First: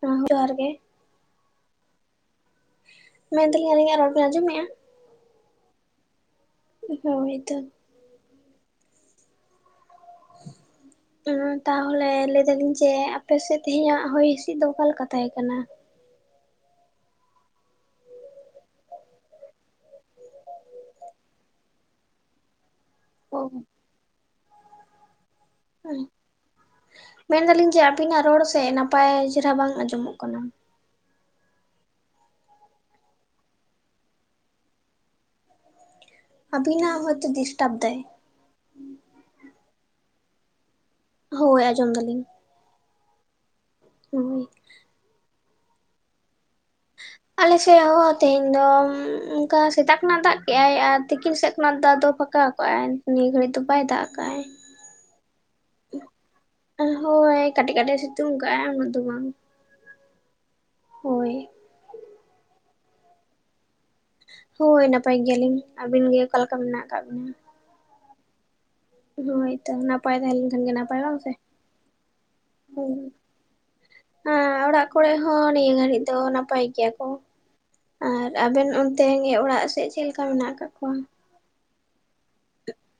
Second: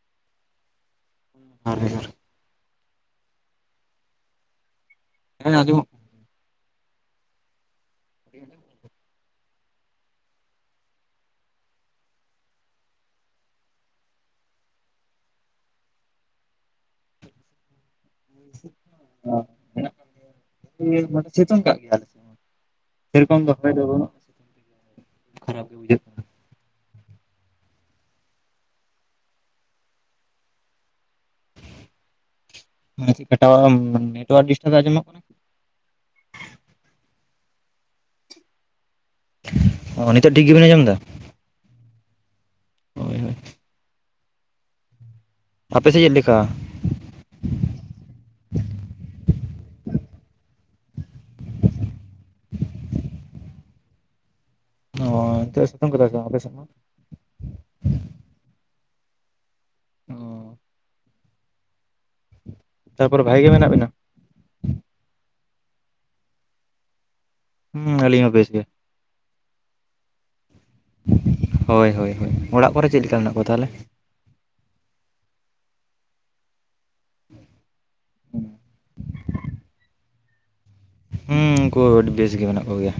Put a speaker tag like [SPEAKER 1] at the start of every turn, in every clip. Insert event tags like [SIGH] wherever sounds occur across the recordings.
[SPEAKER 1] ᱦᱚᱸ ᱡᱚᱦᱟᱨ ᱜᱮ
[SPEAKER 2] ᱡᱚᱦᱚᱨ ᱜᱮ ᱡᱚᱦᱟᱨ ᱜᱮ
[SPEAKER 1] ᱢᱮᱱ ᱫᱟᱞᱤᱧ ᱟᱹᱞᱤᱧᱟᱜ ᱨᱚᱲ ᱵᱮᱱ ᱟᱸᱡᱚᱢ ᱢᱮᱜᱼᱟ
[SPEAKER 2] ᱦᱮᱸ ᱟᱸᱡᱚᱢᱚᱜ
[SPEAKER 1] ᱦᱳᱭᱛᱳ
[SPEAKER 2] [INAUDIBLE]
[SPEAKER 1] [INAUDIBLE] ᱛᱟᱦᱚᱞᱮ ᱞᱟᱹᱭ ᱫᱟᱞᱤᱧ ᱡᱮ ᱟᱯᱮ ᱥᱮᱫ ᱛᱮᱦᱮᱧᱟᱜ ᱦᱚᱭ ᱦᱤᱥᱤᱫ ᱫᱚ ᱚᱠᱟ ᱞᱮᱠᱟ ᱛᱟᱦᱮᱸ ᱠᱟᱱᱟ
[SPEAKER 2] ᱢᱮᱱᱟᱜ ᱟᱠᱟᱜ ᱜᱮᱭᱟ ᱢᱟᱱᱮ ᱥᱤᱛᱩᱝ ᱠᱟᱜ ᱜᱮᱭᱟᱭ
[SPEAKER 1] ᱚ
[SPEAKER 2] ᱥᱮᱨᱚᱠᱚᱢ ᱫᱚ ᱦᱚᱭ ᱫᱚ ᱵᱟᱹᱱᱩᱜᱼᱟ ᱟᱨ [UNINTELLIGIBLE]
[SPEAKER 1] ᱢᱮᱱ ᱫᱟᱹᱞᱤᱧ ᱡᱮ ᱟᱵᱤᱱᱟᱜ ᱨᱚᱲ ᱥᱮ ᱱᱟᱯᱟᱭ ᱪᱮᱦᱨᱟ ᱵᱟᱝ ᱟᱸᱡᱚᱢᱚᱜ ᱠᱟᱱᱟ
[SPEAKER 2] ᱪᱮᱫ ᱠᱟ ᱴᱟᱣᱟᱨ ᱱᱮᱴ ᱣᱟᱨᱠ ᱰᱮᱥᱴᱟᱵ ᱟᱸᱡᱚᱢᱚᱜ ᱠᱟᱱᱟ ᱠᱤ
[SPEAKER 1] ᱟᱵᱤᱱᱟᱜ ᱦᱚᱭᱛᱚ ᱰᱤᱥᱴᱟᱨᱵ ᱫᱟᱭ
[SPEAKER 2] ᱱᱤᱛᱚᱜ ᱴᱷᱤᱠ ᱜᱮᱵᱤᱱ ᱟᱸᱡᱚᱢ ᱮᱫᱟ
[SPEAKER 1] ᱦᱳᱭ ᱟᱸᱡᱚᱢ ᱫᱟᱹᱞᱤᱧ
[SPEAKER 2] ᱦᱳᱭ ᱦᱳᱭ
[SPEAKER 1] ᱦᱳᱭ
[SPEAKER 2] ᱟᱯᱮ ᱥᱮᱫ ᱪᱮᱫ ᱞᱮᱠᱟ
[SPEAKER 1] ᱟᱞᱮ ᱥᱮᱜ ᱦᱚᱸ ᱛᱮᱦᱮᱧ ᱫᱚ ᱚᱱᱠᱟ ᱥᱮᱛᱟᱜ ᱠᱷᱚᱱᱟᱜ ᱫᱟᱜ ᱠᱮᱜᱼᱟᱭ ᱟᱨ ᱛᱤᱠᱤᱱ ᱥᱮᱫ ᱠᱷᱚᱱᱟᱜ ᱫᱚ ᱟᱫᱚ ᱯᱷᱟᱠ [UNINTELLIGIBLE] ᱢᱤᱜ ᱜᱷᱟᱹᱲᱤᱡ ᱫᱚ ᱵᱟᱭ ᱫᱟᱜ ᱟᱠᱟᱜᱼᱟᱭ᱾
[SPEAKER 2] ᱚᱻ ᱱᱤᱛᱚᱜ ᱮ ᱥᱤᱛᱩᱝ ᱟᱠᱟᱫᱟ ᱥᱮ ᱵᱟᱝ ᱟᱯᱮ ᱥᱮᱫ ᱦᱚᱸ?
[SPEAKER 1] ᱦᱳᱭ ᱠᱟᱹᱴᱤᱡ ᱠᱟᱹᱴᱤᱡ ᱥᱤᱛᱩᱝ ᱠᱟᱜᱼᱟᱭ ᱩᱱᱟᱹᱜ ᱫᱚ ᱵᱟᱝ᱾
[SPEAKER 2] ᱚᱸ
[SPEAKER 1] ᱦᱳᱭ
[SPEAKER 2] ᱛᱟᱯᱚᱨᱮ ᱵᱷᱟᱜᱤ ᱜᱮ ᱢᱮᱱᱟᱜ ᱵᱮᱱᱟ?
[SPEAKER 1] ᱦᱳᱭ ᱱᱟᱯᱟᱭ ᱜᱮᱭᱟᱞᱤᱧ᱾ ᱟᱵᱤᱱ ᱜᱮ ᱚᱠᱟ ᱞᱮᱠᱟ ᱢᱮᱱᱟᱜ ᱟᱠᱟᱫ ᱵᱤᱱᱟ?
[SPEAKER 2] ᱦᱩᱸ ᱟᱹᱞᱤᱧ ᱦᱚᱸ ᱵᱮᱥ ᱜᱮ᱾
[SPEAKER 1] ᱦᱳᱭ ᱛᱚ ᱱᱟᱯᱟᱭ ᱛᱟᱦᱮᱸ ᱞᱮᱱ ᱠᱷᱟᱱ ᱜᱮ ᱱᱟᱯᱟᱭ᱾ ᱵᱟᱝ ᱥᱮ
[SPEAKER 2] ᱦᱳᱭ ᱦᱳᱭ ᱦᱳᱭ ᱚᱲᱟᱜ ᱠᱚᱨᱮ ᱪᱮᱫ ᱞᱮᱠᱟ ᱢᱮᱱᱟᱜ ᱠᱚᱣᱟ ᱛᱟᱦᱚᱞᱮ?
[SPEAKER 1] ᱦᱮᱸ ᱚᱲᱟᱜ ᱠᱚᱨᱮ ᱦᱚᱸ ᱱᱤᱭᱟᱹ ᱜᱷᱟᱹᱲᱤᱡ ᱫᱚ ᱱᱟᱯᱟᱭ ᱜᱮᱭᱟ᱾ ᱟᱨ ᱟᱵᱮᱱ ᱚᱱᱛᱮ ᱚᱲᱟᱜ ᱥᱮᱫ ᱪᱮᱫ ᱞᱮᱠᱟ ᱢᱮᱱᱟᱜ ᱠᱟᱜ ᱠᱚᱣᱟ?
[SPEAKER 2] ᱦᱩᱸ ᱩᱱᱠᱩ ᱟᱹᱰᱤ ᱵᱮᱥ ᱜᱮ ᱢᱮᱱᱟᱜ ᱠᱚ ᱜᱮᱭᱟ?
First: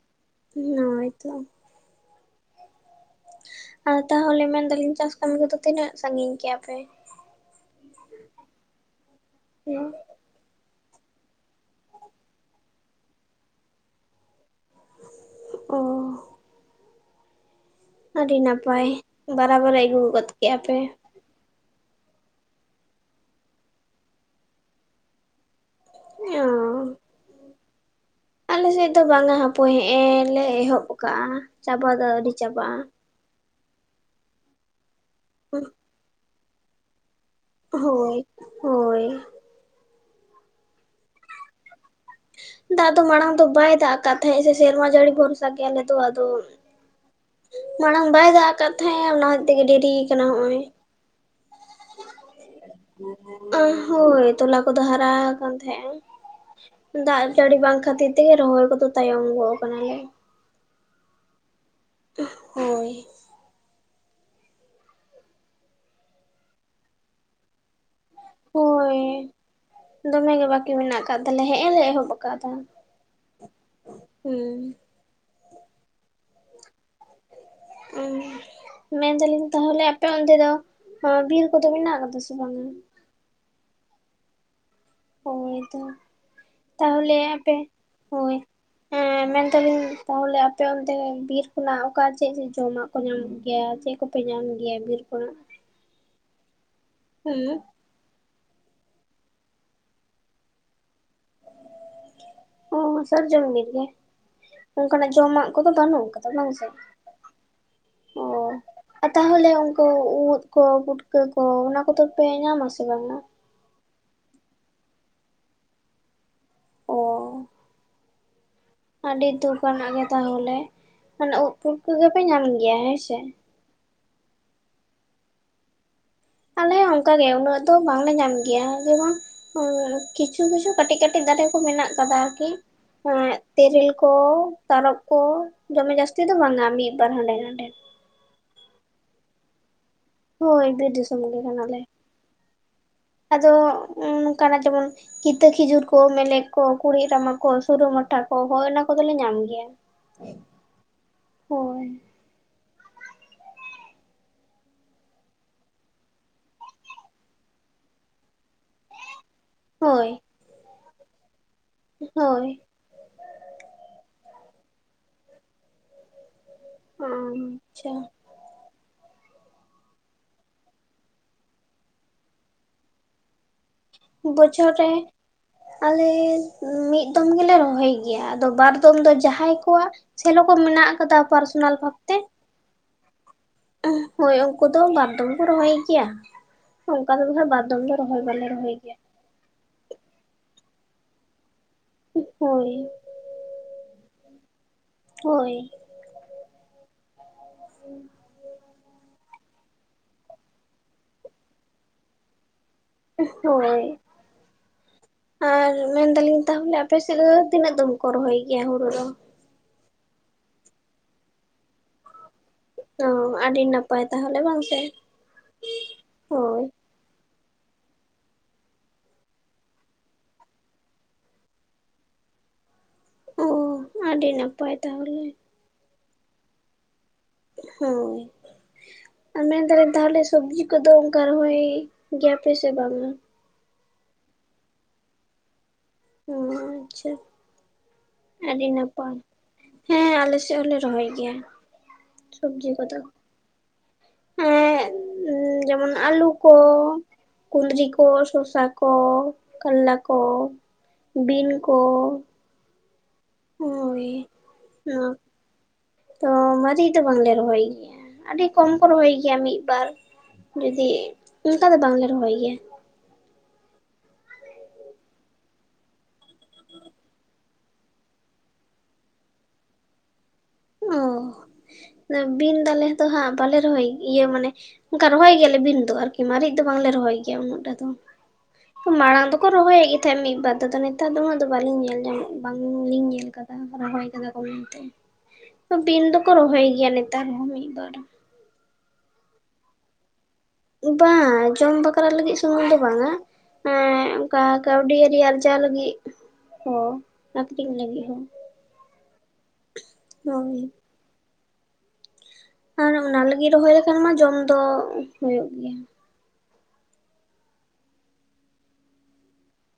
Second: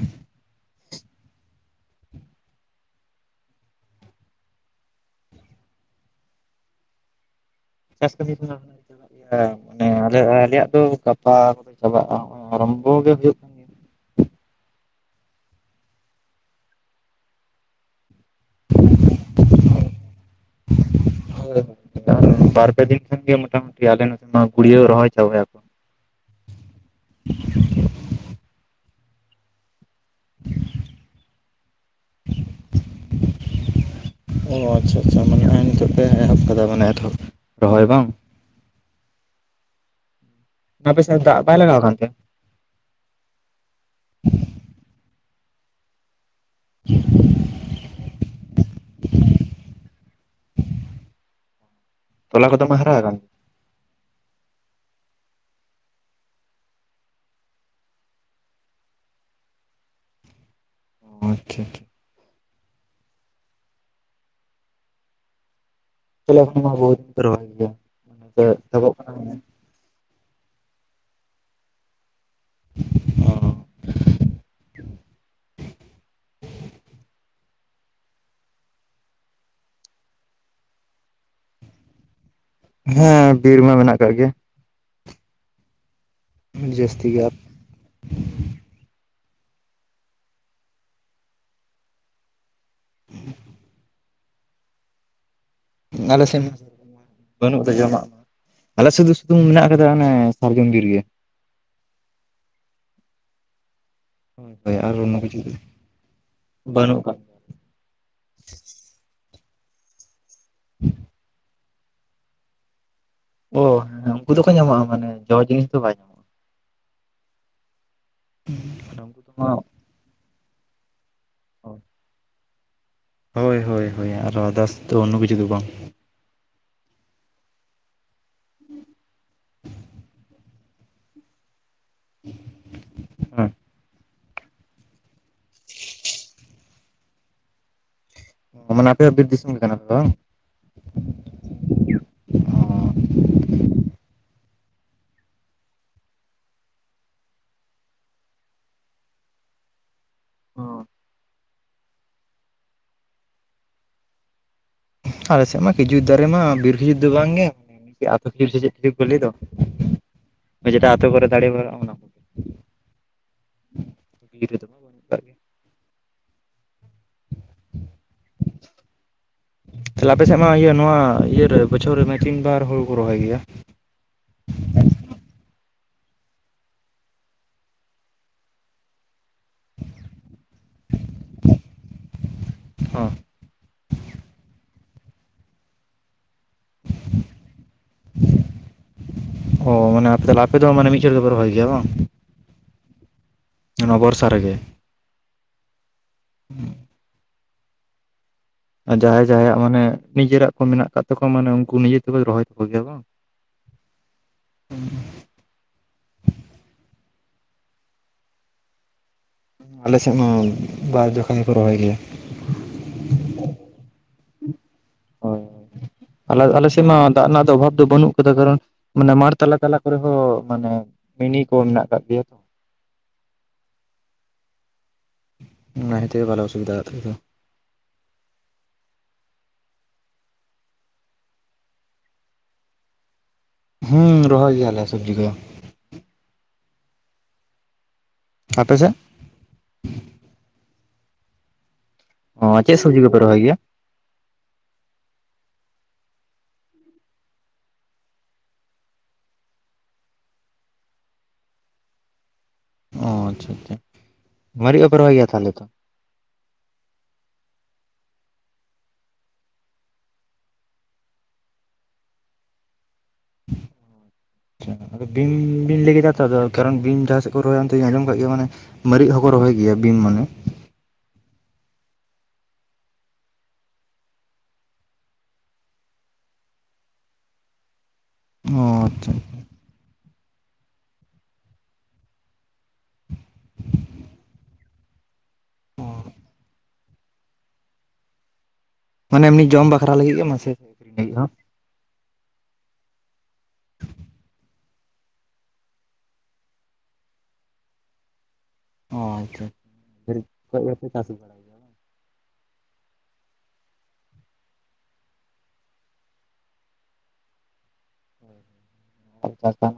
[SPEAKER 1] ᱱᱚᱭ ᱛᱚ ᱟᱨ ᱛᱟᱦᱚᱞᱮ ᱢᱮᱱ ᱫᱟᱹᱞᱤᱧ ᱪᱟᱥ ᱠᱟᱹᱢᱤ ᱠᱚᱫᱚ ᱛᱤᱱᱟᱹᱜ ᱥᱟᱺᱜᱤᱧ ᱠᱮᱜᱼᱟ ᱯᱮ?
[SPEAKER 2] ᱪᱟᱥ ᱠᱟᱹᱢᱤ ᱫᱚ ᱱᱟᱜ ᱪᱟᱞᱟᱜ ᱜᱮᱭᱟ ᱢᱟᱱᱮ ᱟᱞᱮ ᱟᱞᱮᱭᱟᱜ ᱫᱚ ᱜᱟᱯᱟ ᱠᱚᱫᱚ ᱪᱟᱵᱟᱜᱼᱟ, ᱟᱨᱚᱢᱵᱚ ᱜᱮ ᱦᱩᱭᱩᱜ ᱠᱟᱱ ᱜᱮᱭᱟ
[SPEAKER 1] ᱚᱸ ᱟᱹᱰᱤ ᱱᱟᱯᱟᱭ ᱵᱟᱨᱟᱵᱚᱨ ᱮ ᱟᱹᱜᱩ ᱟᱠᱟᱫᱟ᱾
[SPEAKER 2] ᱦᱳᱭ ᱦᱳᱭ ᱵᱟᱨ ᱯᱮ ᱫᱤᱱ ᱠᱷᱟᱱ ᱜᱮ ᱢᱚᱴᱟ ᱢᱩᱴᱤ ᱟᱞᱮ ᱱᱚᱛᱮ ᱢᱟ ᱜᱩᱲᱭᱟᱹᱣ ᱨᱚᱦᱚᱭ ᱪᱟᱵᱟᱭ ᱟᱠᱚ᱾
[SPEAKER 1] ᱚ ᱟᱞᱮ ᱥᱮᱫ ᱫᱚ ᱵᱟᱝᱼᱟ ᱦᱟᱯᱚᱭ ᱦᱮᱼᱮ ᱞᱮ ᱮᱦᱚᱵ ᱟᱠᱟᱼᱟ ᱪᱟᱵᱟᱜ ᱫᱚ ᱟᱹᱣᱨᱤ ᱪᱟᱵᱟᱜᱼᱟ᱾
[SPEAKER 2] ᱚᱸ ᱟᱪᱪᱷᱟ ᱟᱪᱪᱷᱟ ᱢᱟᱱᱮ ᱱᱚᱜᱼᱚᱭ
[SPEAKER 1] [INAUDIBLE]
[SPEAKER 2] ᱱᱤᱛᱚᱜ ᱯᱮ ᱮᱦᱚᱵ ᱠᱟᱫᱟ ᱢᱟᱱᱮ ᱮᱛᱚᱦᱚᱵ ᱨᱚᱦᱚᱭ ᱵᱟᱝ
[SPEAKER 1] ᱦᱳᱭ ᱦᱳᱭ
[SPEAKER 2] ᱟᱯᱮ ᱥᱮᱫ ᱫᱟᱜ ᱵᱟᱭ ᱞᱟᱜᱟᱣ ᱠᱟᱱ ᱛᱮ?
[SPEAKER 1] ᱫᱟᱜ ᱫᱚ ᱢᱟᱲᱟᱝ ᱫᱚ ᱵᱟᱭ ᱫᱟᱜ ᱟᱠᱟᱫ ᱛᱟᱦᱮᱸᱫ ᱥᱮᱨᱢᱟ ᱡᱟᱹᱲᱤ ᱵᱷᱚᱨᱥᱟ ᱜᱮ ᱟᱞᱮ ᱫᱚ ᱟᱫᱚ, ᱢᱟᱲᱟᱝ ᱵᱟᱭ ᱫᱟᱜ ᱟᱠᱟᱫ ᱛᱟᱦᱮᱸᱫᱼᱮ ᱚᱱᱟ ᱦᱚᱛᱮ ᱛᱮᱜᱮ ᱰᱮᱨᱤ ᱟᱠᱟᱱᱟ ᱦᱚᱸᱜᱼᱚᱭ᱾
[SPEAKER 2] ᱛᱚᱞᱟ ᱠᱚᱫᱚ ᱢᱟ ᱦᱟᱨᱟ ᱟᱠᱟᱱ
[SPEAKER 1] ᱦᱳᱭ ᱛᱚᱞᱟ ᱠᱚᱫᱚ ᱦᱟᱨᱟ ᱠᱟᱱ ᱛᱟᱦᱮᱸᱼᱟ᱾ ᱫᱟᱜ ᱡᱟᱹᱲᱤ ᱵᱟᱝ ᱠᱷᱟᱹᱛᱤᱨ ᱛᱮᱜᱮ ᱨᱚᱦᱚᱭ ᱠᱚᱫᱚ ᱛᱟᱭᱚᱢ ᱜᱚᱜ ᱠᱟᱱᱟᱞᱮ᱾
[SPEAKER 2] ᱟᱪᱷᱟ
[SPEAKER 1] ᱦᱳᱭ
[SPEAKER 2] ᱛᱟᱦᱚᱞᱮ ᱚᱱᱟ ᱢᱟ ᱵᱚᱦᱩᱛ ᱯᱮ ᱨᱚᱦᱚᱭ ᱜᱮᱭᱟ ᱮᱚᱵᱚᱜ
[SPEAKER 1] ᱦᱳᱭ
[SPEAKER 2] ᱠᱟᱱᱟ
[SPEAKER 1] ᱫᱚᱢᱮ ᱜᱮ ᱵᱟᱹᱠᱤ ᱢᱮᱱᱟᱜ ᱟᱠᱟᱫ ᱛᱟᱞᱮ ᱦᱮᱸᱜ ᱮ ᱞᱮ ᱮᱦᱚᱵ ᱟᱠᱟᱫᱟ ᱦᱩᱸ᱾ ᱢᱮᱱᱫᱟᱞᱤᱧ ᱛᱟᱦᱚᱞᱮ ᱟᱯᱮ ᱸᱰᱮ ᱫᱚ ᱵᱤᱨ ᱠᱚᱫᱚ ᱢᱮᱱᱟᱜ ᱟᱠᱟᱫᱟ ᱥᱮ ᱵᱟᱝᱟ?
[SPEAKER 2] ᱦᱮᱸ ᱵᱤᱨ ᱢᱟ ᱢᱮᱱᱟᱜ ᱠᱟᱜ ᱜᱮᱭᱟ᱾
[SPEAKER 1] ᱦᱳᱭ ᱛᱚ
[SPEAKER 2] ᱡᱟᱹᱥᱛᱤ
[SPEAKER 1] ᱛᱟᱦᱚᱞᱮ
[SPEAKER 2] ᱜᱮ
[SPEAKER 1] ᱟᱯᱮ ᱦᱳᱭ ᱦᱮᱸ ᱢᱮᱱ ᱫᱟᱞᱤᱧ ᱛᱚᱞᱮ ᱟᱯᱮ ᱚᱱᱛᱮ ᱵᱤᱨ ᱠᱷᱚᱱᱟᱜ ᱚᱠᱟ ᱪᱮᱫ ᱡᱚᱢᱟᱜ ᱠᱚ ᱧᱟᱢᱚᱜ ᱜᱮᱭᱟ ᱪᱮᱫ ᱠᱚᱯᱮ ᱧᱟᱢ ᱜᱮᱭᱟ ᱵᱤᱨ ᱠᱷᱚᱱᱟᱜ?
[SPEAKER 2] ᱟᱞᱮ ᱥᱮᱫ ᱢᱟ [UNINTELLIGIBLE]
[SPEAKER 1] ᱦᱮᱸ
[SPEAKER 2] ᱵᱟᱹᱱᱩᱜ ᱡᱚᱢᱟᱜ ᱟᱞᱮ ᱥᱩᱫᱩ ᱥᱩᱫᱛᱩ ᱢᱮᱱᱟᱜ ᱟᱠᱟᱫᱟ ᱚᱱᱮ ᱥᱟᱨᱡᱚᱢ ᱵᱤᱨ ᱜᱮ᱾
[SPEAKER 1] ᱚ ᱥᱟᱨᱡᱚᱢ ᱵᱤᱨ ᱜᱮ?
[SPEAKER 2] ᱦᱳᱭ ᱦᱳᱭ ᱟᱨ
[SPEAKER 1] ᱚᱱᱠᱟᱱᱟᱜ
[SPEAKER 2] ᱚᱱᱟ ᱠᱤᱪᱷᱩ
[SPEAKER 1] ᱡᱚᱢᱟᱜ
[SPEAKER 2] ᱫᱚ
[SPEAKER 1] ᱠᱚᱫᱚ ᱵᱟᱹᱱᱩᱜ ᱠᱟᱫᱟ ᱵᱟᱝ ᱥᱮ?
[SPEAKER 2] ᱵᱟᱹᱱᱩᱜ ᱠᱟᱜ
[SPEAKER 1] ᱚ ᱟᱨ ᱛᱟᱦᱚᱞᱮ ᱩᱱᱠᱩ ᱩᱫ ᱠᱚ ᱯᱩᱴᱠᱟᱹ ᱠᱚ ᱚᱱᱟ ᱠᱚᱫᱚ ᱯᱮ ᱧᱟᱢ ᱥᱮ ᱵᱟᱝᱟ?
[SPEAKER 2] ᱚ ᱦᱮᱸ ᱩᱱᱠᱩ ᱫᱚᱠᱚ ᱧᱟᱢᱚᱜᱼᱟ, ᱢᱟᱱᱮ ᱡᱚ ᱡᱤᱱᱤᱥ ᱫᱚ ᱵᱟᱭ ᱧᱟᱢᱚᱜᱼᱟ᱾
[SPEAKER 1] ᱚ
[SPEAKER 2] [INAUDIBLE]
[SPEAKER 1] ᱟᱹᱰᱤ
[SPEAKER 2] ᱢᱟ
[SPEAKER 1] ᱫᱩᱠᱱᱟᱜ ᱜᱮ ᱛᱟᱦᱚᱞᱮ, ᱢᱟᱱᱮ ᱩᱫ ᱯᱩᱴᱠᱟᱹ ᱠᱚᱜᱮᱯᱮ ᱧᱟᱢ ᱜᱮᱭᱟ ᱦᱮᱸᱥᱮ?
[SPEAKER 2] ᱦᱳᱭ ᱦᱳᱭ ᱦᱳᱭ ᱟᱨᱦᱚ ᱟᱫᱟᱨᱥ ᱫᱚ ᱚᱱᱱᱳ ᱠᱤᱪᱩ ᱫᱚ ᱵᱟᱝ
[SPEAKER 1] ᱟᱞᱮ ᱦᱚᱸ ᱚᱱᱠ ᱜᱮ ᱩᱱᱟᱹᱜ ᱫᱚ ᱵᱟᱝᱞᱮ ᱧᱟᱢ ᱜᱮᱭᱟ ᱡᱮᱢᱚᱱ ᱠᱤᱪᱷᱩ ᱠᱤᱪᱷᱩ ᱠᱟᱹᱴᱤᱡ ᱠᱟᱹᱴᱤᱡ ᱫᱟᱨᱮ ᱠᱚ ᱢᱮᱱᱟᱜ ᱟᱠᱟᱫᱟ ᱟᱨᱠᱤ
[SPEAKER 2] ᱦᱮᱸ
[SPEAKER 1] ᱛᱮᱨᱤᱞ ᱠᱚ ᱠᱚ ᱛᱟᱨᱚᱵ ᱠᱚ ᱫᱚᱢᱮ ᱡᱟᱹᱥᱛᱤ ᱫᱚ ᱵᱟᱝᱟ ᱢᱤᱫ ᱵᱟᱨ ᱦᱟᱸᱰᱮ ᱱᱟᱰᱮ᱾
[SPEAKER 2] ᱢᱟᱱᱮ ᱟᱯᱮ ᱦᱚᱸ ᱵᱤᱨ ᱫᱤᱥᱚᱢ ᱠᱟᱱᱟ
[SPEAKER 1] ᱦᱳᱭ ᱵᱤᱨ ᱫᱤᱥᱚᱢ ᱜᱮ ᱠᱟᱱᱟᱞᱮ ᱟᱫᱚ ᱱᱚᱝᱠᱟᱱᱟᱜ ᱡᱮᱢᱚᱱ ᱠᱤᱛᱟᱹ ᱠᱷᱤᱡᱩᱨ ᱠᱚ ᱢᱮᱞᱮᱫ ᱠᱚ ᱠᱩᱲᱤ ᱨᱟᱢᱟ ᱠᱚ ᱥᱩᱨᱩ ᱢᱟᱴᱟ ᱠᱚ ᱦᱚ ᱚᱱᱟ ᱠᱚᱫᱚᱞᱮ ᱧᱟᱢ ᱜᱮᱭᱟ᱾ [INAUDIBLE]
[SPEAKER 2] ᱚ
[SPEAKER 1] ᱦᱳᱭ
[SPEAKER 2] ᱟᱞᱮᱥᱮᱫ ᱢᱟ ᱠᱷᱤᱡᱩᱨ ᱫᱟᱨᱮ ᱢᱟ ᱵᱤᱨ ᱠᱷᱤᱡᱩᱨ ᱫᱚ ᱵᱟᱝ ᱜᱮ ᱵᱤᱨ ᱠᱷᱤᱡᱩᱨ ᱥᱮ ᱪᱮᱫ ᱠᱚ ᱞᱟᱹᱭᱮᱫ ᱫᱚ
[SPEAKER 1] ᱦᱳᱭ
[SPEAKER 2] ᱡᱮᱴᱟ ᱟᱯᱮ ᱠᱚᱨᱮ ᱫᱥᱲᱮ ᱵᱟ
[SPEAKER 1] ᱦᱳᱭ
[SPEAKER 2] [UNINTELLIGIBLE] ᱜᱮ
[SPEAKER 1] ᱚ ᱟᱪᱪᱷᱟ
[SPEAKER 2] ᱛᱟᱦᱞᱮ ᱟᱯᱮ ᱥᱮᱫ ᱢᱟ ᱤᱭᱟᱹ ᱱᱚᱣᱟ ᱤᱭᱟᱹᱨᱮ ᱵᱚᱪᱷᱚᱨ ᱨᱮ ᱢᱮ ᱛᱤᱱ ᱵᱟᱨ ᱦᱩᱲᱩ ᱠᱚ ᱨᱚᱦᱚᱭ ᱜᱮᱭᱟ?
[SPEAKER 1] ᱵᱚᱪᱷᱚᱨ ᱨᱮ ᱟᱞᱮ ᱢᱤᱫ ᱫᱚᱢ ᱜᱮᱞᱮ ᱨᱚᱦᱚᱭ ᱜᱮᱭᱟ ᱟᱫᱚ ᱵᱟᱨ ᱫᱚᱢ ᱫᱚ ᱡᱟᱦᱟᱸᱭ ᱠᱚᱣᱟᱜ ᱥᱮᱞᱚ ᱠᱚ ᱢᱮᱱᱟᱜ ᱟᱠᱟᱫᱟ ᱯᱟᱨᱥᱚᱱᱟᱞ ᱵᱷᱟᱵᱛᱮ
[SPEAKER 2] ᱚ
[SPEAKER 1] ᱦᱳᱭ ᱩᱱᱠᱩ ᱫᱚ ᱵᱟᱨᱫᱚᱢ ᱠᱚ ᱨᱚᱦᱚᱭ ᱜᱮᱭᱟ᱾ ᱚᱱᱠᱟ ᱫᱚ ᱵᱟ ᱵᱟᱫᱢ ᱫᱚ ᱨᱚᱭ ᱵᱟᱮ ᱨᱚᱭ ᱜᱮᱭᱟ᱾
[SPEAKER 2] ᱚ ᱢᱟᱱᱮᱛᱟᱦᱞᱮ ᱟᱯᱮ ᱫᱚ ᱢᱟᱱᱮ ᱢᱤᱫᱷᱟᱹᱲ ᱨᱮ ᱯᱮ ᱨᱚᱦᱚᱭ ᱜᱮᱭᱟ ᱵᱟᱝ
[SPEAKER 1] ᱦᱳᱭ
[SPEAKER 2] ᱱᱚᱣᱟ ᱵᱚᱨᱥᱟ ᱨᱮᱜᱮ
[SPEAKER 1] ᱦᱳᱭ
[SPEAKER 2] ᱦᱮᱸ ᱡᱟᱦᱟᱸᱭ ᱡᱟᱦᱟᱸᱭᱟᱜ ᱢᱟᱱᱮ ᱱᱤᱡᱮᱨᱟᱜ ᱠᱚ ᱢᱮᱱᱟᱜ ᱟᱠᱟᱫ ᱛᱟᱠᱚᱣᱟ ᱢᱟᱱᱮ ᱩᱱᱠᱩ ᱱᱤᱡᱮ ᱛᱮᱠᱚ ᱨᱚᱦᱚᱭ ᱛᱟᱠᱚ ᱜᱮᱭᱟ ᱵᱟᱝ
[SPEAKER 1] ᱦᱳᱭ ᱟᱨ ᱢᱮᱱᱫᱟᱞᱤᱧ ᱛᱟᱦᱚᱞᱮ ᱟᱯᱮ ᱥᱮᱫ ᱫᱚ ᱛᱤᱱᱟᱹᱜ ᱫᱚᱢ ᱠᱚ ᱨᱚᱦᱚᱭ ᱜᱮᱭᱟ ᱦᱩᱲᱩ ᱫᱚ
[SPEAKER 2] ᱟᱞᱮ ᱥᱮᱫ ᱢᱟ ᱵᱟᱨ ᱡᱚᱠᱷᱟ ᱜᱮᱠᱚ ᱨᱚᱦᱚᱭ ᱜᱮᱭᱟ
[SPEAKER 1] ᱚ ᱟᱹᱰᱤ ᱱᱟᱯᱟᱭ ᱛᱟᱦᱚᱞᱮ ᱵᱟᱝ ᱥᱮ
[SPEAKER 2] ᱦᱳᱭ ᱟᱞᱮ
[SPEAKER 1] ᱦᱳᱭ
[SPEAKER 2] ᱟᱞᱮ ᱥᱮᱫ ᱢᱟ ᱫᱟᱜ ᱨᱮᱱᱟᱜ ᱫᱚ ᱚᱵᱷᱟᱵ ᱫᱚ ᱵᱟᱹᱱᱩᱜ ᱠᱟᱫᱟ ᱠᱟᱨᱚᱱ ᱢᱟᱱᱮ ᱢᱟ ᱛᱟᱞᱟ ᱛᱟᱞᱟ ᱠᱚᱨᱮ ᱦᱚᱸ ᱢᱟᱱᱮ ᱢᱤᱱᱤ ᱠᱚ ᱢᱮᱱᱟᱜ ᱠᱟᱫ ᱜᱮᱭᱟ
[SPEAKER 1] ᱚ ᱟᱹᱰᱤ ᱱᱟᱯᱟᱭ ᱛᱟᱦᱚᱞᱮ
[SPEAKER 2] ᱚᱱᱟ ᱠᱷᱟᱛᱤᱨ ᱵᱟᱞᱮ ᱚᱥᱩᱵᱤᱫᱷᱟᱜᱼᱟ ᱛᱮᱫᱚ
[SPEAKER 1] ᱦᱳᱭ ᱟᱨ ᱢᱮᱱ ᱫᱟᱞᱮᱧ ᱛᱟᱦᱚᱞᱮ ᱥᱚᱵᱽᱡᱤ ᱠᱚᱫᱚ ᱚᱱᱠᱟ ᱨᱚᱦᱚᱭ ᱜᱮᱭᱟ ᱯᱮ ᱥᱮ ᱵᱟᱝᱟ
[SPEAKER 2] ᱦᱩᱸ ᱨᱚᱦᱚᱭ ᱜᱮᱭᱟᱞᱮ ᱥᱚᱵᱽᱡᱤ ᱠᱚ
[SPEAKER 1] ᱚ ᱟᱪᱪᱷᱟ ᱟᱹᱰᱤ
[SPEAKER 2] ᱟᱯᱮ ᱥᱮᱫ
[SPEAKER 1] ᱱᱟᱯᱟᱭ ᱦᱮᱸ ᱟᱞᱮ ᱥᱮ ᱦᱚᱞᱮ ᱨᱚᱦᱚᱭ ᱜᱮᱭᱟ
[SPEAKER 2] ᱚ ᱪᱮ ᱥᱚᱵᱡᱤ ᱠᱚᱯᱮ ᱨᱚᱦᱚᱭ ᱜᱮᱭᱟ
[SPEAKER 1] ᱮ ᱡᱮᱢᱚᱱ ᱟᱹᱞᱩ ᱠᱚ ᱠᱩᱱᱫᱤᱨᱤ ᱠᱚ ᱥᱚᱥᱟ ᱠᱚ ᱠᱟᱞᱞᱟ ᱠᱚ ᱵᱤᱱ ᱠᱚ ᱦᱳᱭ
[SPEAKER 2] ᱢᱟᱨᱤᱡ ᱦᱚᱸᱯᱮ
[SPEAKER 1] ᱱᱚᱣᱟ
[SPEAKER 2] ᱨᱚᱦᱚᱭ ᱜᱮᱭᱟ ᱛᱟᱦᱚᱞᱮ ᱛᱚ
[SPEAKER 1] ᱛᱚ ᱢᱟᱹᱨᱤᱡ ᱫᱚ ᱵᱟᱝᱞᱮ ᱨᱚᱦᱚᱭ ᱜᱮᱭᱟ ᱟᱹᱰᱤ ᱠᱚᱢ ᱠᱚ ᱨᱚᱦᱚᱭ ᱜᱮᱭᱟ ᱢᱤ ᱵᱟᱨ ᱡᱩᱫᱤ ᱚᱱᱠᱟ ᱫᱚ ᱵᱟᱝᱞᱮ ᱨᱚᱦᱚᱭ ᱜᱮᱭᱟ
[SPEAKER 2] ᱟᱫᱚ ᱵᱤᱢ ᱵᱤᱱ ᱞᱟᱹᱭ ᱠᱮᱫᱟ ᱛᱚ ᱠᱟᱨᱚᱱ ᱵᱤᱢ ᱡᱟᱦᱟᱸ ᱥᱮᱫ ᱨᱚᱦᱚᱭᱟ ᱚᱱᱛᱮ ᱟᱸᱡᱚᱢ ᱠᱟᱜ ᱜᱮᱭᱟ ᱢᱟᱱᱮ ᱢᱟᱨᱤᱪ ᱦᱚᱸᱠᱚ ᱨᱚᱦᱚᱭ ᱜᱮᱭᱟ ᱵᱤᱢ ᱢᱟᱱᱮ
[SPEAKER 1] ᱚ ᱵᱤᱢ ᱫᱟᱞᱮ ᱫᱚ ᱦᱟᱸᱜ ᱵᱟᱞᱮ ᱨᱚᱦᱚᱭ ᱤᱭᱟᱹ ᱢᱟᱱᱮ ᱚᱱᱠᱟ ᱨᱚᱦᱚᱭ ᱜᱮᱭᱟᱞᱮ ᱵᱤᱢ ᱫᱚ ᱟᱨᱠᱤ ᱢᱟᱨᱤᱪ ᱫᱚ ᱵᱟᱝᱞᱮ ᱨᱚᱦᱚᱭ ᱜᱮᱭᱟ ᱩᱱᱟᱹᱜ ᱴᱟ ᱫᱚ
[SPEAKER 2] ᱚ ᱟᱪᱪᱷᱟ
[SPEAKER 1] ᱢᱟᱲᱟᱝ ᱫᱚ ᱨᱚᱦᱚᱭᱮᱫ ᱜᱮ ᱛᱟᱦᱮᱸᱫ ᱢᱤᱫ ᱵᱟᱨ ᱫᱚᱚ ᱱᱮᱛᱟᱨ ᱫᱚ ᱩᱱᱟᱹᱜ ᱫᱚ ᱵᱟᱞᱤᱧ ᱧᱮᱞ ᱧᱟᱢᱚᱜ ᱵᱟᱝᱞᱤᱧ ᱧᱮᱞ ᱠᱟᱫᱟ ᱛᱟ ᱨᱚᱦᱚᱭ ᱠᱟᱫᱟ ᱠᱚ ᱢᱮᱱᱛᱮ ᱵᱤᱱ ᱫᱚᱠᱚ ᱨᱚᱦᱚᱭ ᱜᱮᱭᱟ ᱱᱮᱛᱟᱨ ᱦᱚᱸ ᱢᱤᱫ ᱵᱟᱨ
[SPEAKER 2] ᱢᱟᱱᱮ ᱮᱢᱱᱤ ᱡᱚᱢ ᱵᱟᱠᱷᱨᱟ ᱞᱟᱹᱜᱤᱫ ᱜᱮ ᱢᱟᱥᱮ ᱟᱹᱠᱷᱨᱤᱧ ᱞᱟᱹᱜᱤᱫ ᱦᱚᱸ
[SPEAKER 1] ᱵᱟᱝ ᱡᱚᱢ ᱵᱟᱠᱷᱨᱟ ᱞᱟᱹᱜᱤᱫ ᱥᱩᱢᱩᱝ ᱫᱚ ᱵᱟᱝᱟ ᱮ ᱚᱱᱠᱟ ᱠᱟᱹᱣᱰᱤ ᱟᱨᱤ ᱟᱨᱡᱟᱣ ᱞᱟᱹᱜᱤᱫ ᱚ ᱟᱠᱷᱨᱤᱧ ᱞᱟᱹᱜᱤᱫ ᱦᱚᱸ
[SPEAKER 2] ᱚ ᱟᱪᱪᱷᱟ ᱠᱷᱚᱱ
[SPEAKER 1] ᱦᱳᱭ
[SPEAKER 2] ᱜᱮᱯᱮ ᱪᱟᱥ ᱟᱠᱟᱫᱟ
[SPEAKER 1] ᱟᱨ ᱚᱱᱟ ᱞᱟᱹᱜᱤᱫ ᱨᱚᱦᱚᱭ ᱞᱮᱠᱷᱟᱱ ᱢᱟ ᱡᱚᱢ ᱫᱚ ᱦᱩᱭᱩᱜ ᱜᱮᱭᱟ
[SPEAKER 2] ᱟᱪᱪᱷᱟ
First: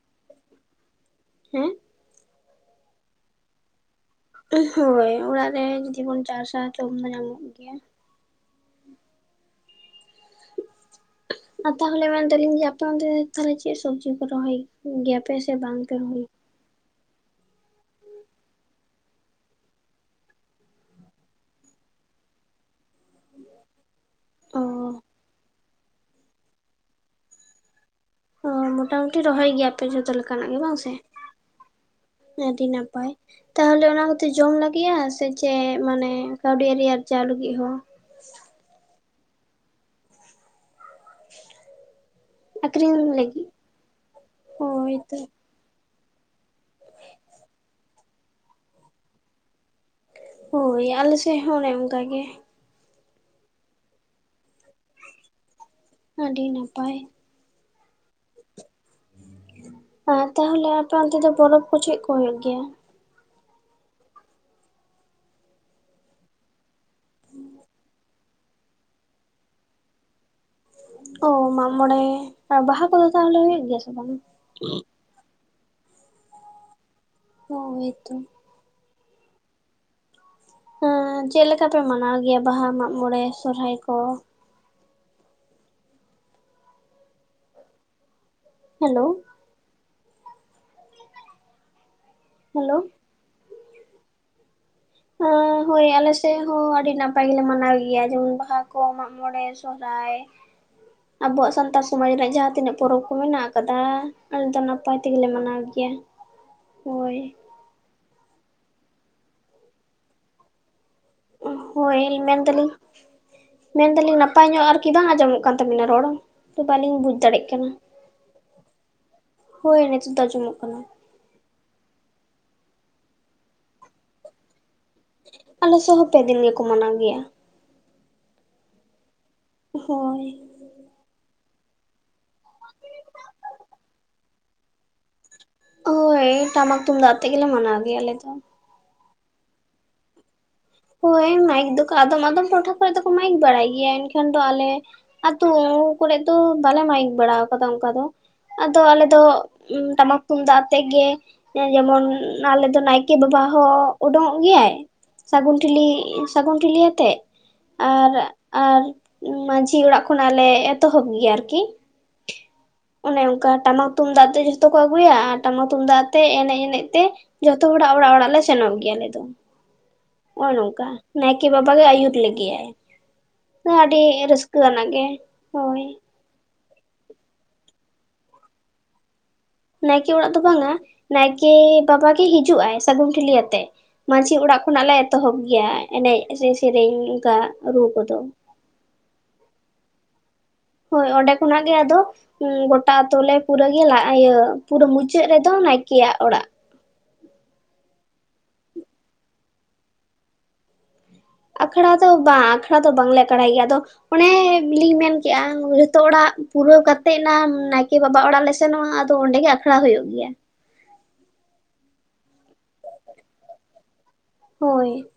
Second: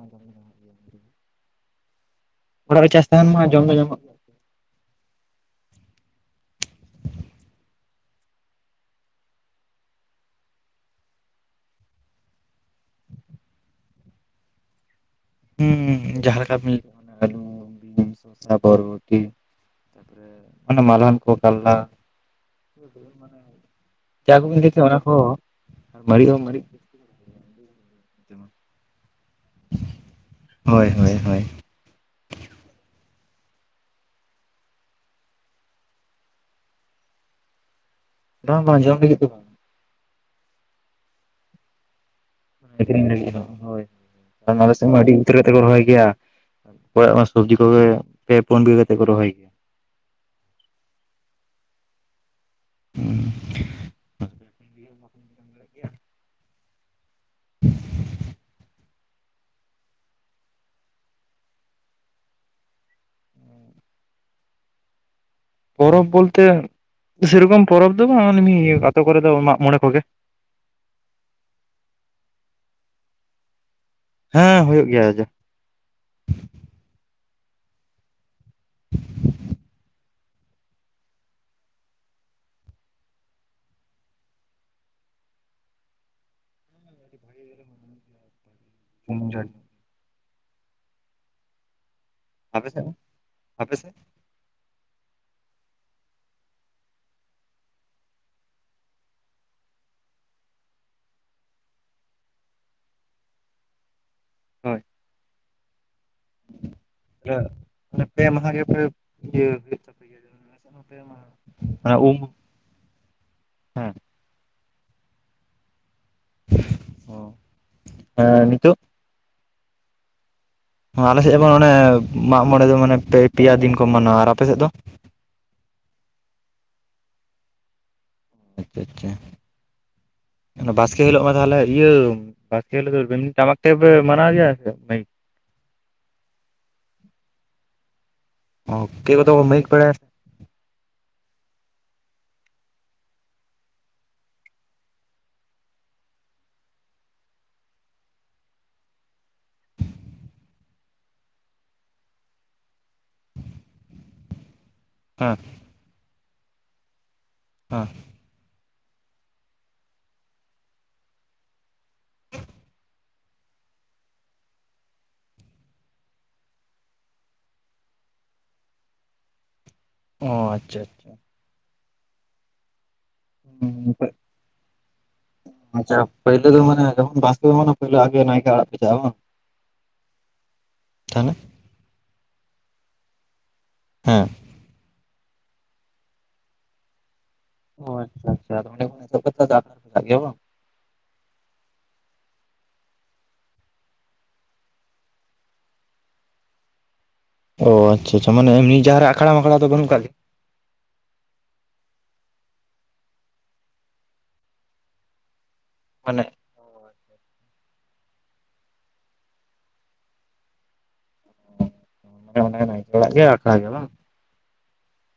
[SPEAKER 1] ᱦᱮᱸ
[SPEAKER 2] ᱚᱲᱟᱜ ᱨᱮ ᱪᱟᱥ ᱛᱟᱦᱮᱸᱱ ᱢᱟ ᱡᱚᱢ ᱫᱚ ᱧᱟᱢᱚᱜ
[SPEAKER 1] ᱦᱳᱭ ᱚᱲᱟᱜ ᱨᱮ ᱡᱩᱫᱤ ᱵᱚᱱ ᱪᱟᱥᱟ ᱡᱚᱢ ᱫᱚ ᱧᱟᱢᱚᱜ ᱜᱮᱭᱟ ᱟ ᱛᱟᱦᱚᱞᱮ ᱢᱮᱱ ᱫᱟᱹᱞᱤᱧ ᱡᱮ ᱟᱯᱮ ᱚᱱᱛᱮ ᱫᱚ ᱛᱟᱦᱚᱞᱮ ᱪᱮ ᱥᱚᱵᱽᱡᱤ ᱠᱚ ᱨᱚᱦᱚᱭ ᱜᱮᱭᱟ ᱯᱮ ᱥᱮ ᱵᱟᱝ ᱯᱮ
[SPEAKER 2] ᱦᱩᱸ
[SPEAKER 1] ᱨᱚᱦᱚᱭ
[SPEAKER 2] ᱡᱟᱦᱟᱸ ᱟᱹᱞᱩ ᱵᱤᱱ ᱥᱚᱥᱟ ᱵᱚᱨᱵᱚᱴᱤ ᱛᱟᱯᱚᱨᱮ ᱢᱟᱱᱮ ᱢᱟᱞᱦᱟᱱ ᱠᱚ ᱠᱟᱞᱞᱟ ᱢᱟᱱᱮ ᱪᱟ ᱠᱚᱵᱤᱱ
[SPEAKER 1] ᱚ
[SPEAKER 2] ᱤᱫᱟᱹᱭ ᱠᱮᱫ ᱚᱱᱟ ᱠᱚ ᱟᱨ ᱢᱟᱨᱤᱡ ᱦᱚᱸ ᱢᱟᱨᱤᱡ
[SPEAKER 1] ᱚ ᱢᱚᱴᱟᱢᱩᱴᱤ ᱨᱚᱦᱚᱭ ᱜᱮᱭᱟ ᱯᱮ ᱡᱚᱛᱚ ᱞᱮᱠᱟᱱᱟᱜ ᱜᱮ ᱵᱟᱝ
[SPEAKER 2] ᱦᱳᱭ
[SPEAKER 1] ᱥᱮ
[SPEAKER 2] ᱦᱳᱭ ᱦᱳᱭ
[SPEAKER 1] ᱟᱹᱰᱤ ᱱᱟᱯᱟᱭ ᱛᱟᱦᱚᱞᱮ ᱚᱱᱟ ᱠᱚᱛᱮ ᱡᱚᱢ ᱞᱟᱹᱜᱤᱫ ᱥᱮ ᱪᱮᱫ ᱢᱟᱱᱮ ᱠᱟᱹᱣᱰᱤ ᱟᱨᱤ ᱟᱨᱡᱟᱣ ᱞᱟᱹᱜᱤᱫ ᱦᱚᱸ
[SPEAKER 2] ᱵᱟᱝ ᱵᱟᱝ ᱡᱚᱢ ᱞᱟᱹᱜᱤᱫ ᱫᱚ ᱵᱟᱝ ᱟᱠᱷᱨᱤᱧ ᱞᱟᱹᱜᱤᱫ ᱦᱚᱸ ᱦᱳᱭ ᱟᱞᱮ ᱥᱮᱫ
[SPEAKER 1] ᱦᱳᱭ
[SPEAKER 2] ᱢᱟ
[SPEAKER 1] ᱛᱚ
[SPEAKER 2] ᱟᱹᱰᱤ ᱩᱛᱟᱹᱨ ᱛᱮᱠᱚ ᱨᱚᱦᱚᱭ ᱜᱮᱭᱟ ᱥᱚᱵᱽᱡᱤ ᱠᱚᱜᱮ ᱯᱮ ᱯᱩᱱ ᱵᱤᱜᱷᱟᱹ ᱠᱟᱛᱮ ᱠᱚ ᱨᱚᱦᱚᱭ ᱜᱮᱭᱟ
[SPEAKER 1] ᱦᱳᱭ ᱟᱞᱮ ᱥᱮᱫ ᱦᱚᱸ ᱚᱱᱮ ᱚᱱᱠᱟ ᱜᱮ
[SPEAKER 2] ᱩᱸ [INAUDIBLE]
[SPEAKER 1] ᱟᱹᱰᱤ ᱱᱟᱯᱟᱭ ᱟᱨ ᱛᱟᱦᱚᱞᱮ ᱟᱯᱮ ᱚᱱᱛᱮ ᱫᱚ ᱯᱚᱨᱚᱵᱽ ᱠᱚ ᱪᱮᱫ ᱠᱚ ᱦᱩᱭᱩᱜ ᱜᱮᱭᱟ?
[SPEAKER 2] ᱯᱚᱨᱚᱵᱽ ᱵᱚᱞᱛᱮ ᱥᱮᱨᱚᱠᱚᱢ ᱯᱚᱨᱚᱵᱽ ᱫᱚ ᱵᱟᱝ ᱚᱱᱮ ᱢᱤ ᱟᱛᱳ ᱠᱚᱨᱮ ᱫᱚ ᱢᱟᱜᱽ ᱢᱚᱬᱮ ᱠᱚᱜᱮ
[SPEAKER 1] ᱚ ᱢᱟᱜᱽᱢᱚᱬᱮ ᱟᱨ ᱵᱟᱦᱟ ᱠᱚᱫᱚ ᱛᱟᱦᱚᱞᱮ ᱦᱩᱭᱩᱜ ᱜᱮᱭᱟ ᱥᱮ ᱵᱟᱝ
[SPEAKER 2] ᱦᱮᱸ ᱦᱩᱭᱩᱜ ᱜᱮᱭᱟ
[SPEAKER 1] ᱦᱳᱭ ᱛᱚ ᱮᱸ ᱪᱮᱫ ᱞᱮᱠᱟ ᱯᱮ ᱢᱟᱱᱟᱣ ᱜᱮᱭᱟ ᱵᱟᱦᱟ ᱢᱟᱜᱽᱢᱚᱬᱮ ᱥᱚᱨᱦᱟᱭ ᱠᱚ?
[SPEAKER 2] [UNINTELLIGIBLE]
[SPEAKER 1] ᱦᱮᱞᱳ
[SPEAKER 2] ᱟᱯᱮ
[SPEAKER 1] ᱦᱮᱞᱳ
[SPEAKER 2] ᱥᱮᱫ ᱫᱚ ᱟᱯᱮ ᱥᱮᱫ
[SPEAKER 1] ᱳ ᱦᱳᱭ ᱟᱞᱮ ᱥᱮᱫ ᱦᱚᱸ ᱟᱹᱰᱤ ᱱᱟᱯᱟᱭ ᱜᱮᱞᱮ ᱢᱟᱱᱟᱣ ᱜᱮᱭᱟ ᱡᱮᱢᱚᱱ ᱵᱟᱦᱟ ᱠᱚ ᱢᱟᱜᱽᱢᱚᱬᱮ ᱥᱚᱦᱨᱟᱭ ᱟᱵᱚᱣᱟᱜ ᱥᱟᱱᱛᱟᱲ ᱥᱚᱢᱟᱡᱽ ᱨᱮᱱᱟᱜ ᱡᱟᱦᱟᱸ ᱛᱤᱱᱟᱹᱜ ᱯᱚᱨᱚᱵᱽ ᱠᱚ ᱢᱮᱱᱟᱜ ᱟᱠᱟᱫᱟ ᱟᱞᱮ ᱫᱚ
[SPEAKER 2] ᱦᱳᱭ
[SPEAKER 1] ᱱᱟᱯᱟᱭ ᱛᱮᱜᱮ ᱞᱮ ᱢᱟᱱᱟᱣ ᱜᱮᱭᱟ ᱦᱳᱭ
[SPEAKER 2] ᱯᱮ ᱢᱟᱦᱟ ᱜᱮᱯᱮ ᱤᱭᱟᱹ ᱟᱞᱮ ᱥᱮᱫ ᱦᱚᱸ ᱯᱮ ᱢᱟᱦᱟ ᱢᱟᱱᱮ
[SPEAKER 1] ᱦᱳᱭ
[SPEAKER 2] ᱩᱢ
[SPEAKER 1] ᱢᱮᱱ ᱫᱟᱞᱤᱧ ᱢᱮᱱ
[SPEAKER 2] ᱦᱮᱸ
[SPEAKER 1] ᱫᱟᱞᱤᱧ ᱱᱟᱯᱟᱭ ᱯᱟᱭ ᱧᱚᱜ ᱟᱨᱠᱤ ᱵᱟᱝ ᱟᱸᱡᱚᱢᱚᱜ ᱠᱟᱱ ᱛᱟᱵᱤᱱᱟ ᱨᱚᱲ ᱦᱚᱸ ᱛᱚ ᱵᱟᱹᱞᱤᱧ ᱵᱩᱡᱽ
[SPEAKER 2] ᱚ
[SPEAKER 1] ᱫᱟᱲᱮᱭᱟᱜ ᱠᱟᱱᱟ
[SPEAKER 2] ᱦᱮᱸ ᱱᱤᱛᱚᱜ
[SPEAKER 1] ᱦᱳᱭ ᱱᱤᱛᱚᱜ ᱫᱚ ᱟᱸᱡᱚᱢᱚᱜ ᱠᱟᱱᱟ
[SPEAKER 2] ᱟᱞᱮ ᱥᱮᱫ ᱚᱱᱮ ᱢᱟᱜᱽᱢᱚᱬᱮ ᱫᱚ ᱢᱟᱱᱮ ᱯᱮ ᱯᱮᱭᱟ ᱫᱤᱱ ᱠᱚ ᱢᱟᱱᱟᱣᱟ ᱟᱨ ᱟᱯᱮ ᱥᱮᱫ ᱫᱚ?
[SPEAKER 1] ᱟᱞᱮ ᱥᱮᱫ ᱦᱚᱸ ᱯᱮ ᱫᱤᱱ ᱜᱮᱠᱚ ᱢᱟᱱᱟᱣ ᱜᱮᱭᱟ
[SPEAKER 2] ᱟᱪᱪᱷᱟ ᱟᱪᱪᱷᱟ
[SPEAKER 1] ᱦᱚᱭ
[SPEAKER 2] ᱵᱟᱥᱠᱮ ᱦᱤᱞᱳᱜ ᱢᱟ ᱛᱟᱦᱞᱮ ᱤᱭᱟᱹ ᱵᱟᱠᱤ ᱦᱤᱞᱳᱜ ᱫᱚ ᱵᱟᱹᱱ ᱴᱟᱢᱟᱠ ᱛᱮᱯᱮ ᱢᱟᱱᱟᱣ ᱜᱮᱭᱟ ᱥᱮ ᱚᱱᱮ ᱜᱤ
[SPEAKER 1] ᱦᱳᱭ ᱴᱟᱢᱟᱠ ᱛᱩᱢᱫᱟᱜ ᱟᱛᱮᱜ ᱜᱮᱞᱮ ᱢᱟᱱᱟᱣ ᱜᱮᱭᱟ ᱟᱞᱮ ᱫᱚ
[SPEAKER 2] ᱚ ᱯᱮ ᱠᱚᱫᱚ ᱢᱟᱭᱤᱠ ᱯᱮᱲᱮᱫ
[SPEAKER 1] ᱦᱳᱭ ᱢᱟᱭᱤᱠ ᱫᱚᱠᱚ ᱟᱫᱚᱢ ᱟᱫᱚᱢ ᱴᱚᱴᱷᱟ ᱠᱚᱨᱮ ᱫᱚᱠᱚ ᱢᱟᱭᱤᱠ ᱵᱟᱲᱟᱭ ᱜᱮᱭᱟ ᱮᱱᱠᱷᱟᱱ ᱫᱚ ᱟᱞᱮ ᱟᱛᱳ ᱠᱚᱨᱮᱫ ᱫᱚ ᱵᱟᱞᱮ ᱢᱟᱭᱤᱠ ᱵᱟᱲᱟ ᱟᱠᱟᱫᱟ ᱚᱱᱠᱟ ᱫᱚ ᱟᱫᱚ ᱟᱞᱮ ᱫᱚ ᱴᱟᱢᱟᱠ ᱛᱩᱢᱫᱟᱜ ᱟᱛᱮᱜ ᱜᱮ ᱮ ᱡᱮᱢᱚᱱ ᱟᱞᱮ ᱫᱚ ᱱᱟᱭᱠᱮ ᱵᱟᱵᱟ ᱦᱚᱸ ᱩᱰᱩᱸᱜ-ᱚᱜ ᱜᱮᱭᱟᱭ
[SPEAKER 2] ᱦᱮᱸ
[SPEAKER 1] ᱥᱟᱹᱜᱩᱱ ᱴᱷᱤᱞᱤ ᱥᱟᱹᱜᱩᱱ ᱴᱷᱤᱞᱤ ᱟᱛᱮᱜ
[SPEAKER 2] ᱦᱮᱸ
[SPEAKER 1] ᱟᱨ ᱟᱨ ᱢᱟᱹᱡᱷᱤ ᱚᱲᱟᱜ ᱠᱷᱚᱱᱟᱜ ᱞᱮ ᱮᱛᱚᱦᱚᱵ ᱜᱮᱭᱟ ᱟᱨᱠᱤ ᱚᱱᱮ ᱚᱱᱠᱟ ᱴᱟᱢᱟᱠ ᱛᱩᱢᱫᱟᱜ ᱛᱮ ᱡᱷᱚᱛᱚ ᱠᱚ ᱟᱹᱜᱩᱭᱟ ᱟᱨ ᱴᱟᱢᱟᱠ ᱛᱩᱢᱫᱟᱜ ᱛᱮ ᱮᱱᱮᱡ ᱮᱱᱮᱡ ᱛᱮ ᱡᱷᱚᱛᱚ ᱦᱚᱲᱟᱜ ᱚᱲᱟᱜ ᱚᱲᱟᱜ ᱞᱮ ᱥᱮᱱᱚᱜ ᱜᱮᱭᱟ ᱟᱞᱮ ᱫᱚ
[SPEAKER 2] ᱚ
[SPEAKER 1] ᱱᱚᱜ-ᱚ
[SPEAKER 2] ᱟᱪᱪᱷᱟ
[SPEAKER 1] ᱱᱚᱝᱠᱟ
[SPEAKER 2] ᱟᱪᱪᱷᱟ
[SPEAKER 1] ᱱᱟᱭᱠᱮ ᱵᱟᱵᱟ ᱜᱮ ᱟᱹᱭᱩᱨ ᱞᱮᱜᱮᱭᱟᱭ ᱟᱹᱰᱤ ᱨᱟᱹᱥᱠᱟᱹ ᱠᱟᱹ ᱠᱟᱱᱟ ᱜᱮ ᱦᱳᱭ
[SPEAKER 2] ᱟᱪᱪᱷᱟ ᱯᱟᱹᱭᱞᱟᱹ ᱫᱚ ᱢᱟᱱᱮ ᱵᱟᱥᱠᱮ ᱢᱟᱦᱟ ᱯᱟᱹᱭᱞᱟᱹ ᱟᱜᱮ ᱱᱟᱭᱠᱮ ᱚᱲᱟᱜ ᱯᱮ ᱪᱟᱜ-ᱟ ᱵᱟᱝ
[SPEAKER 1] ᱱᱟᱭᱠᱮ ᱚᱲᱟᱜ ᱫᱚ ᱵᱟᱝᱼᱟ
[SPEAKER 2] ᱛᱟᱦᱚᱞᱮ
[SPEAKER 1] ᱱᱟᱭᱠᱮ ᱵᱟᱵᱟ ᱜᱮ ᱦᱤᱡᱩᱜ ᱟᱭ ᱥᱟᱹᱜᱩᱱ ᱴᱷᱤᱞᱤ ᱟᱛᱮᱜ
[SPEAKER 2] ᱦᱮᱸ
[SPEAKER 1] ᱢᱟᱹᱡᱷᱤ ᱚᱲᱟᱜ ᱠᱷᱚᱱᱟᱜ ᱞᱮ ᱮᱛᱚᱦᱚᱵ ᱜᱮᱭᱟ ᱮᱱᱮᱡ ᱥᱮ ᱥᱮᱨᱮᱧ ᱚᱱᱠᱟ ᱨᱩ
[SPEAKER 2] ᱚ
[SPEAKER 1] ᱠᱚᱫᱚ
[SPEAKER 2] ᱟᱪᱪᱷᱟ ᱟᱪᱪᱷᱟ ᱚᱸᱰᱮ ᱠᱷᱚᱱ [UNINTELLIGIBLE] ᱵᱟᱝ
[SPEAKER 1] ᱦᱳᱭ ᱚᱸᱰᱮ ᱠᱷᱚᱱᱟᱜ ᱜᱮ ᱟᱫᱚ ᱦᱩᱸ ᱜᱚᱴᱟ ᱟᱛᱳ ᱯᱩᱨᱟᱹ ᱜᱮᱭᱟ ᱞᱟ ᱤᱭᱟᱹ ᱯᱩᱨᱟᱹ ᱢᱩᱪᱟᱹᱫ ᱨᱮᱫᱚ ᱱᱟᱭᱠᱮᱭᱟᱜ ᱚᱲᱟᱜ
[SPEAKER 2] ᱚ ᱟᱪᱪᱷᱟ ᱟᱪᱪᱷᱟ ᱢᱟᱱᱮ ᱢᱤ ᱡᱟᱦᱟᱸ ᱨᱮ ᱟᱠᱷᱟᱲᱟ ᱢᱟᱠᱷᱟᱲᱟ ᱫᱚ ᱵᱟᱹᱱᱩᱜ ᱠᱟᱫ ᱜᱮᱭᱟ
[SPEAKER 1] ᱟᱠᱷᱟᱲᱟ ᱫᱚ ᱵᱟᱝ ᱟᱠᱷᱟᱲᱟ ᱫᱚ ᱵᱟᱝᱞᱮ ᱟᱠᱷᱲᱟᱭ ᱜᱮᱭᱟ ᱟᱫᱚ ᱚᱱᱮ ᱞᱤᱧ ᱢᱮᱱ ᱠᱮᱜ-ᱟ ᱡᱚᱛᱚ
[SPEAKER 2] ᱢᱟᱱᱮ
[SPEAKER 1] ᱚᱲᱟᱜ ᱯᱩᱨᱟᱹᱣ ᱠᱟᱛᱮᱜ ᱱᱟᱢ ᱱᱟᱭᱠᱮ ᱵᱟᱵᱟ ᱚᱲᱟᱜ ᱞᱮ ᱥᱮᱱᱚᱜ-ᱟ ᱟᱫᱚ ᱚᱸᱰᱮ ᱜᱮ ᱟᱠᱷᱟᱲᱟ ᱦᱩᱭᱩᱜ ᱜᱮᱭᱟ
[SPEAKER 2] ᱮ ᱚᱱᱟ ᱱᱟᱭᱠᱮ ᱚᱲᱟᱜ ᱜᱮ ᱟᱠᱷᱲᱟ ᱦᱩᱭᱩᱜ-ᱟ ᱵᱟᱝ
[SPEAKER 1] ᱦᱳᱭ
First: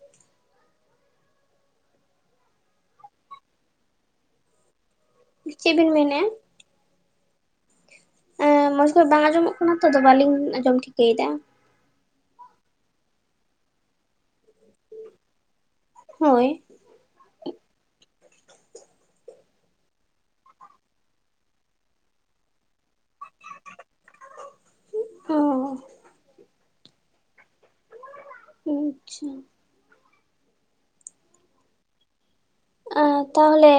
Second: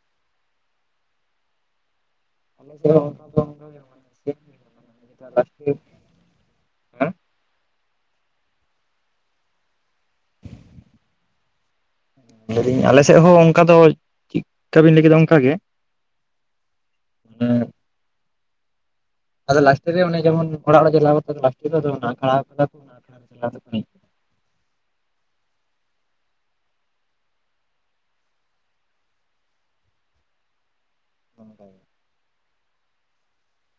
[SPEAKER 2] [UNINTELLIGIBLE]
[SPEAKER 1] ᱪᱮᱫ ᱵᱤᱱ ᱢᱮᱱᱮᱫᱼᱟ ᱮᱸ ᱢᱚᱸᱡᱽ ᱠᱷᱚᱡ ᱵᱟᱝ ᱟᱸᱡᱚᱢᱚᱜ ᱠᱟᱱᱟ ᱛᱚ ᱵᱟᱞᱤᱧ ᱟᱸᱡᱚᱢ ᱴᱷᱤᱠᱟᱹᱭ ᱫᱟ
[SPEAKER 2] ᱞᱟᱹᱭᱫᱟᱹᱧ ᱟᱞᱮ ᱥᱮᱫ ᱦᱚᱸ ᱚᱱᱠᱟ ᱫᱚ ᱪᱮᱫᱠᱟᱵᱤᱱ ᱞᱟᱹᱭ ᱠᱮᱫᱟ ᱚᱱᱠᱟ ᱜᱮ
[SPEAKER 1] ᱦᱳᱭ
[SPEAKER 2] ᱟᱫᱚ ᱞᱟᱥᱴ ᱨᱮ ᱡᱮᱢᱚᱱ ᱚᱲᱟᱜ [INAUDIBLE] ᱪᱟᱞᱟᱣ ᱠᱟᱛᱮ ᱞᱟᱥᱴ ᱨᱮ ᱟᱠᱷᱲᱟ ᱠᱟᱫᱟ [INAUDIBLE]
[SPEAKER 1] [INAUDIBLE] ᱟᱪᱪᱷᱟ
[SPEAKER 2] [INAUDIBLE]
[SPEAKER 1] [INAUDIBLE] ᱛᱟᱦᱚᱞᱮ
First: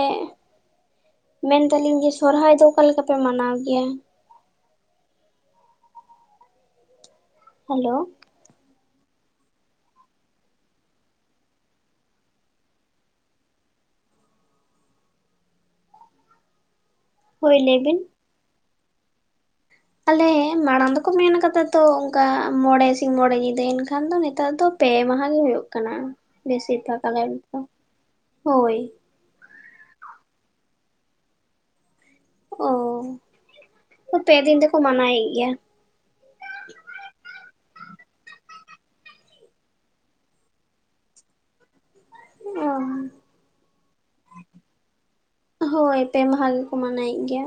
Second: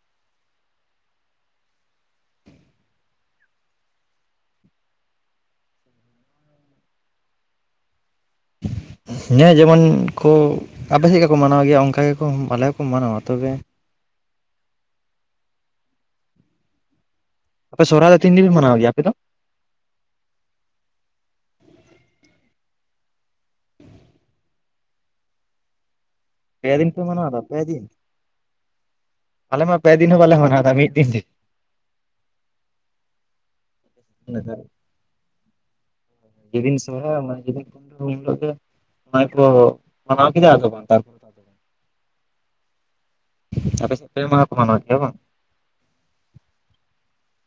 [SPEAKER 1] ᱢᱮᱱᱫᱟᱞᱤᱧ ᱡᱮ ᱥᱚᱨᱦᱟᱭ ᱫᱚ ᱚᱠᱟ ᱞᱮᱠᱟᱯᱮ ᱢᱟᱱᱟᱣ ᱜᱮᱭᱟ ᱦᱮᱞᱳ
[SPEAKER 2] [INAUDIBLE] ᱡᱮᱢᱚᱱ ᱠᱚ ᱟᱯᱮ [INAUDIBLE] ᱠᱚ ᱢᱟᱱᱟᱣ ᱜᱮᱭᱟ ᱚᱱᱠᱟ ᱜᱮᱠᱚ ᱟᱞᱮ ᱦᱚᱸᱠᱚ ᱢᱟᱱᱟᱣᱟ ᱛᱚᱵᱮ
[SPEAKER 1] ᱦᱳᱭ ᱞᱟᱹᱭ
[SPEAKER 2] ᱟᱯᱮ
[SPEAKER 1] ᱵᱤᱱ
[SPEAKER 2] ᱥᱚᱨᱦᱟᱭ ᱫᱚ ᱛᱤᱱ ᱫᱤᱱ [INAUDIBLE] ᱢᱟᱱᱟᱣ ᱜᱮᱭᱟ ᱟᱯᱮ ᱫᱚ
[SPEAKER 1] ᱟᱞᱮ ᱢᱟᱲᱟᱝ ᱫᱚᱠᱚ ᱢᱮᱱ ᱠᱟᱫᱟ ᱛᱚ ᱚᱝᱠᱟ ᱢᱚᱬᱮ ᱥᱤᱧ ᱢᱚᱬᱮ ᱧᱤᱫᱟᱹ ᱮᱱᱠᱷᱟᱱ ᱫᱚ ᱱᱮᱛᱟᱨ ᱫᱚ ᱯᱮ ᱢᱟᱦᱟ ᱜᱮ ᱦᱩᱭᱩᱜ ᱠᱟᱱᱟ
[SPEAKER 2] ᱯᱮ
[SPEAKER 1] ᱵᱮᱥᱤᱨ
[SPEAKER 2] ᱫᱤᱱ
[SPEAKER 1] ᱵᱷᱟᱠᱽ
[SPEAKER 2] ᱯᱮ ᱢᱟᱱᱟᱣ ᱮᱫᱟ
[SPEAKER 1] [INAUDIBLE] ᱫᱚ
[SPEAKER 2] ᱯᱮ ᱫᱤᱱ
[SPEAKER 1] ᱦᱳᱭ
[SPEAKER 2] ᱟᱞᱮ ᱢᱟ ᱯᱮ ᱫᱤᱱ ᱦᱚᱸ ᱵᱟᱞᱮ [INAUDIBLE] ᱢᱤᱫ ᱫᱤᱱ ᱛᱮ
[SPEAKER 1] ᱚ ᱯᱮ ᱫᱤᱱ ᱛᱮᱠᱚ ᱢᱟᱱᱟᱣᱭᱮᱫ ᱜᱮᱭᱟ
[SPEAKER 2] ᱡᱮ ᱫᱤᱱ ᱥᱚᱨᱦᱟᱭ [INAUDIBLE] ᱚᱱᱟ ᱜᱮ ᱠᱚ ᱢᱟᱱᱟᱣ ᱠᱮᱫᱟ ᱟᱫᱚ ᱵᱟᱝ ᱛᱟᱨᱯᱚᱨ [INAUDIBLE]
[SPEAKER 1] ᱚ [INAUDIBLE]
[SPEAKER 2] ᱟᱯᱮ ᱥᱮᱜ ᱯᱮ ᱢᱟᱦᱟ ᱠᱚ ᱢᱟᱱᱟᱣ ᱜᱮᱭᱟ ᱵᱟᱝ?
[SPEAKER 1] ᱦᱳᱭ ᱯᱮ ᱢᱟᱦᱟ ᱜᱮᱠᱚ ᱢᱟᱱᱟᱣᱭᱮᱫ ᱜᱮᱭᱟ᱾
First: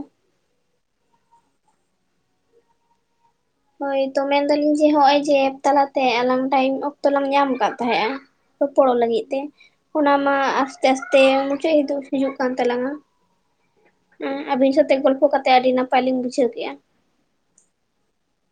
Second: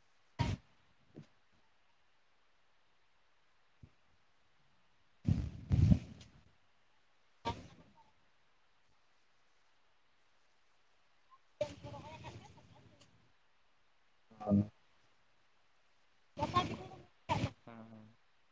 [SPEAKER 1] ᱦᱳᱭ ᱛᱚ ᱢᱮᱱᱫᱟᱞᱤᱧ ᱡᱮ, ᱦᱚᱜᱚᱭ ᱡᱮ ᱮᱯ ᱛᱟᱞᱟᱛᱮ ᱟᱞᱟᱝ ᱴᱟᱭᱤᱢ ᱚᱠᱛᱚ ᱞᱟᱝ ᱧᱟᱢ ᱠᱟᱫ ᱛᱟᱦᱮᱸᱜᱼᱟ᱾ ᱨᱚᱯᱚᱲᱚᱜ ᱞᱟᱹᱜᱤᱫ ᱛᱮ ᱚᱱᱟᱢᱟ ᱟᱥᱛᱮ-ᱟᱥᱛᱮ ᱢᱩᱪᱟᱹᱫ ᱦᱤᱡᱩᱜ ᱠᱟᱱ ᱛᱟᱞᱟᱝᱟ᱾ ᱟᱸᱻ ᱟᱵᱤᱱ ᱥᱟᱶᱛᱮ ᱜᱚᱞᱯᱚ ᱠᱟᱛᱮ ᱟᱹᱰᱤ ᱱᱟᱯᱟᱭ ᱞᱤᱧ ᱵᱩᱡᱷᱟᱹᱣ ᱠᱮᱜᱼᱟ ᱾
[SPEAKER 2] [INAUDIBLE]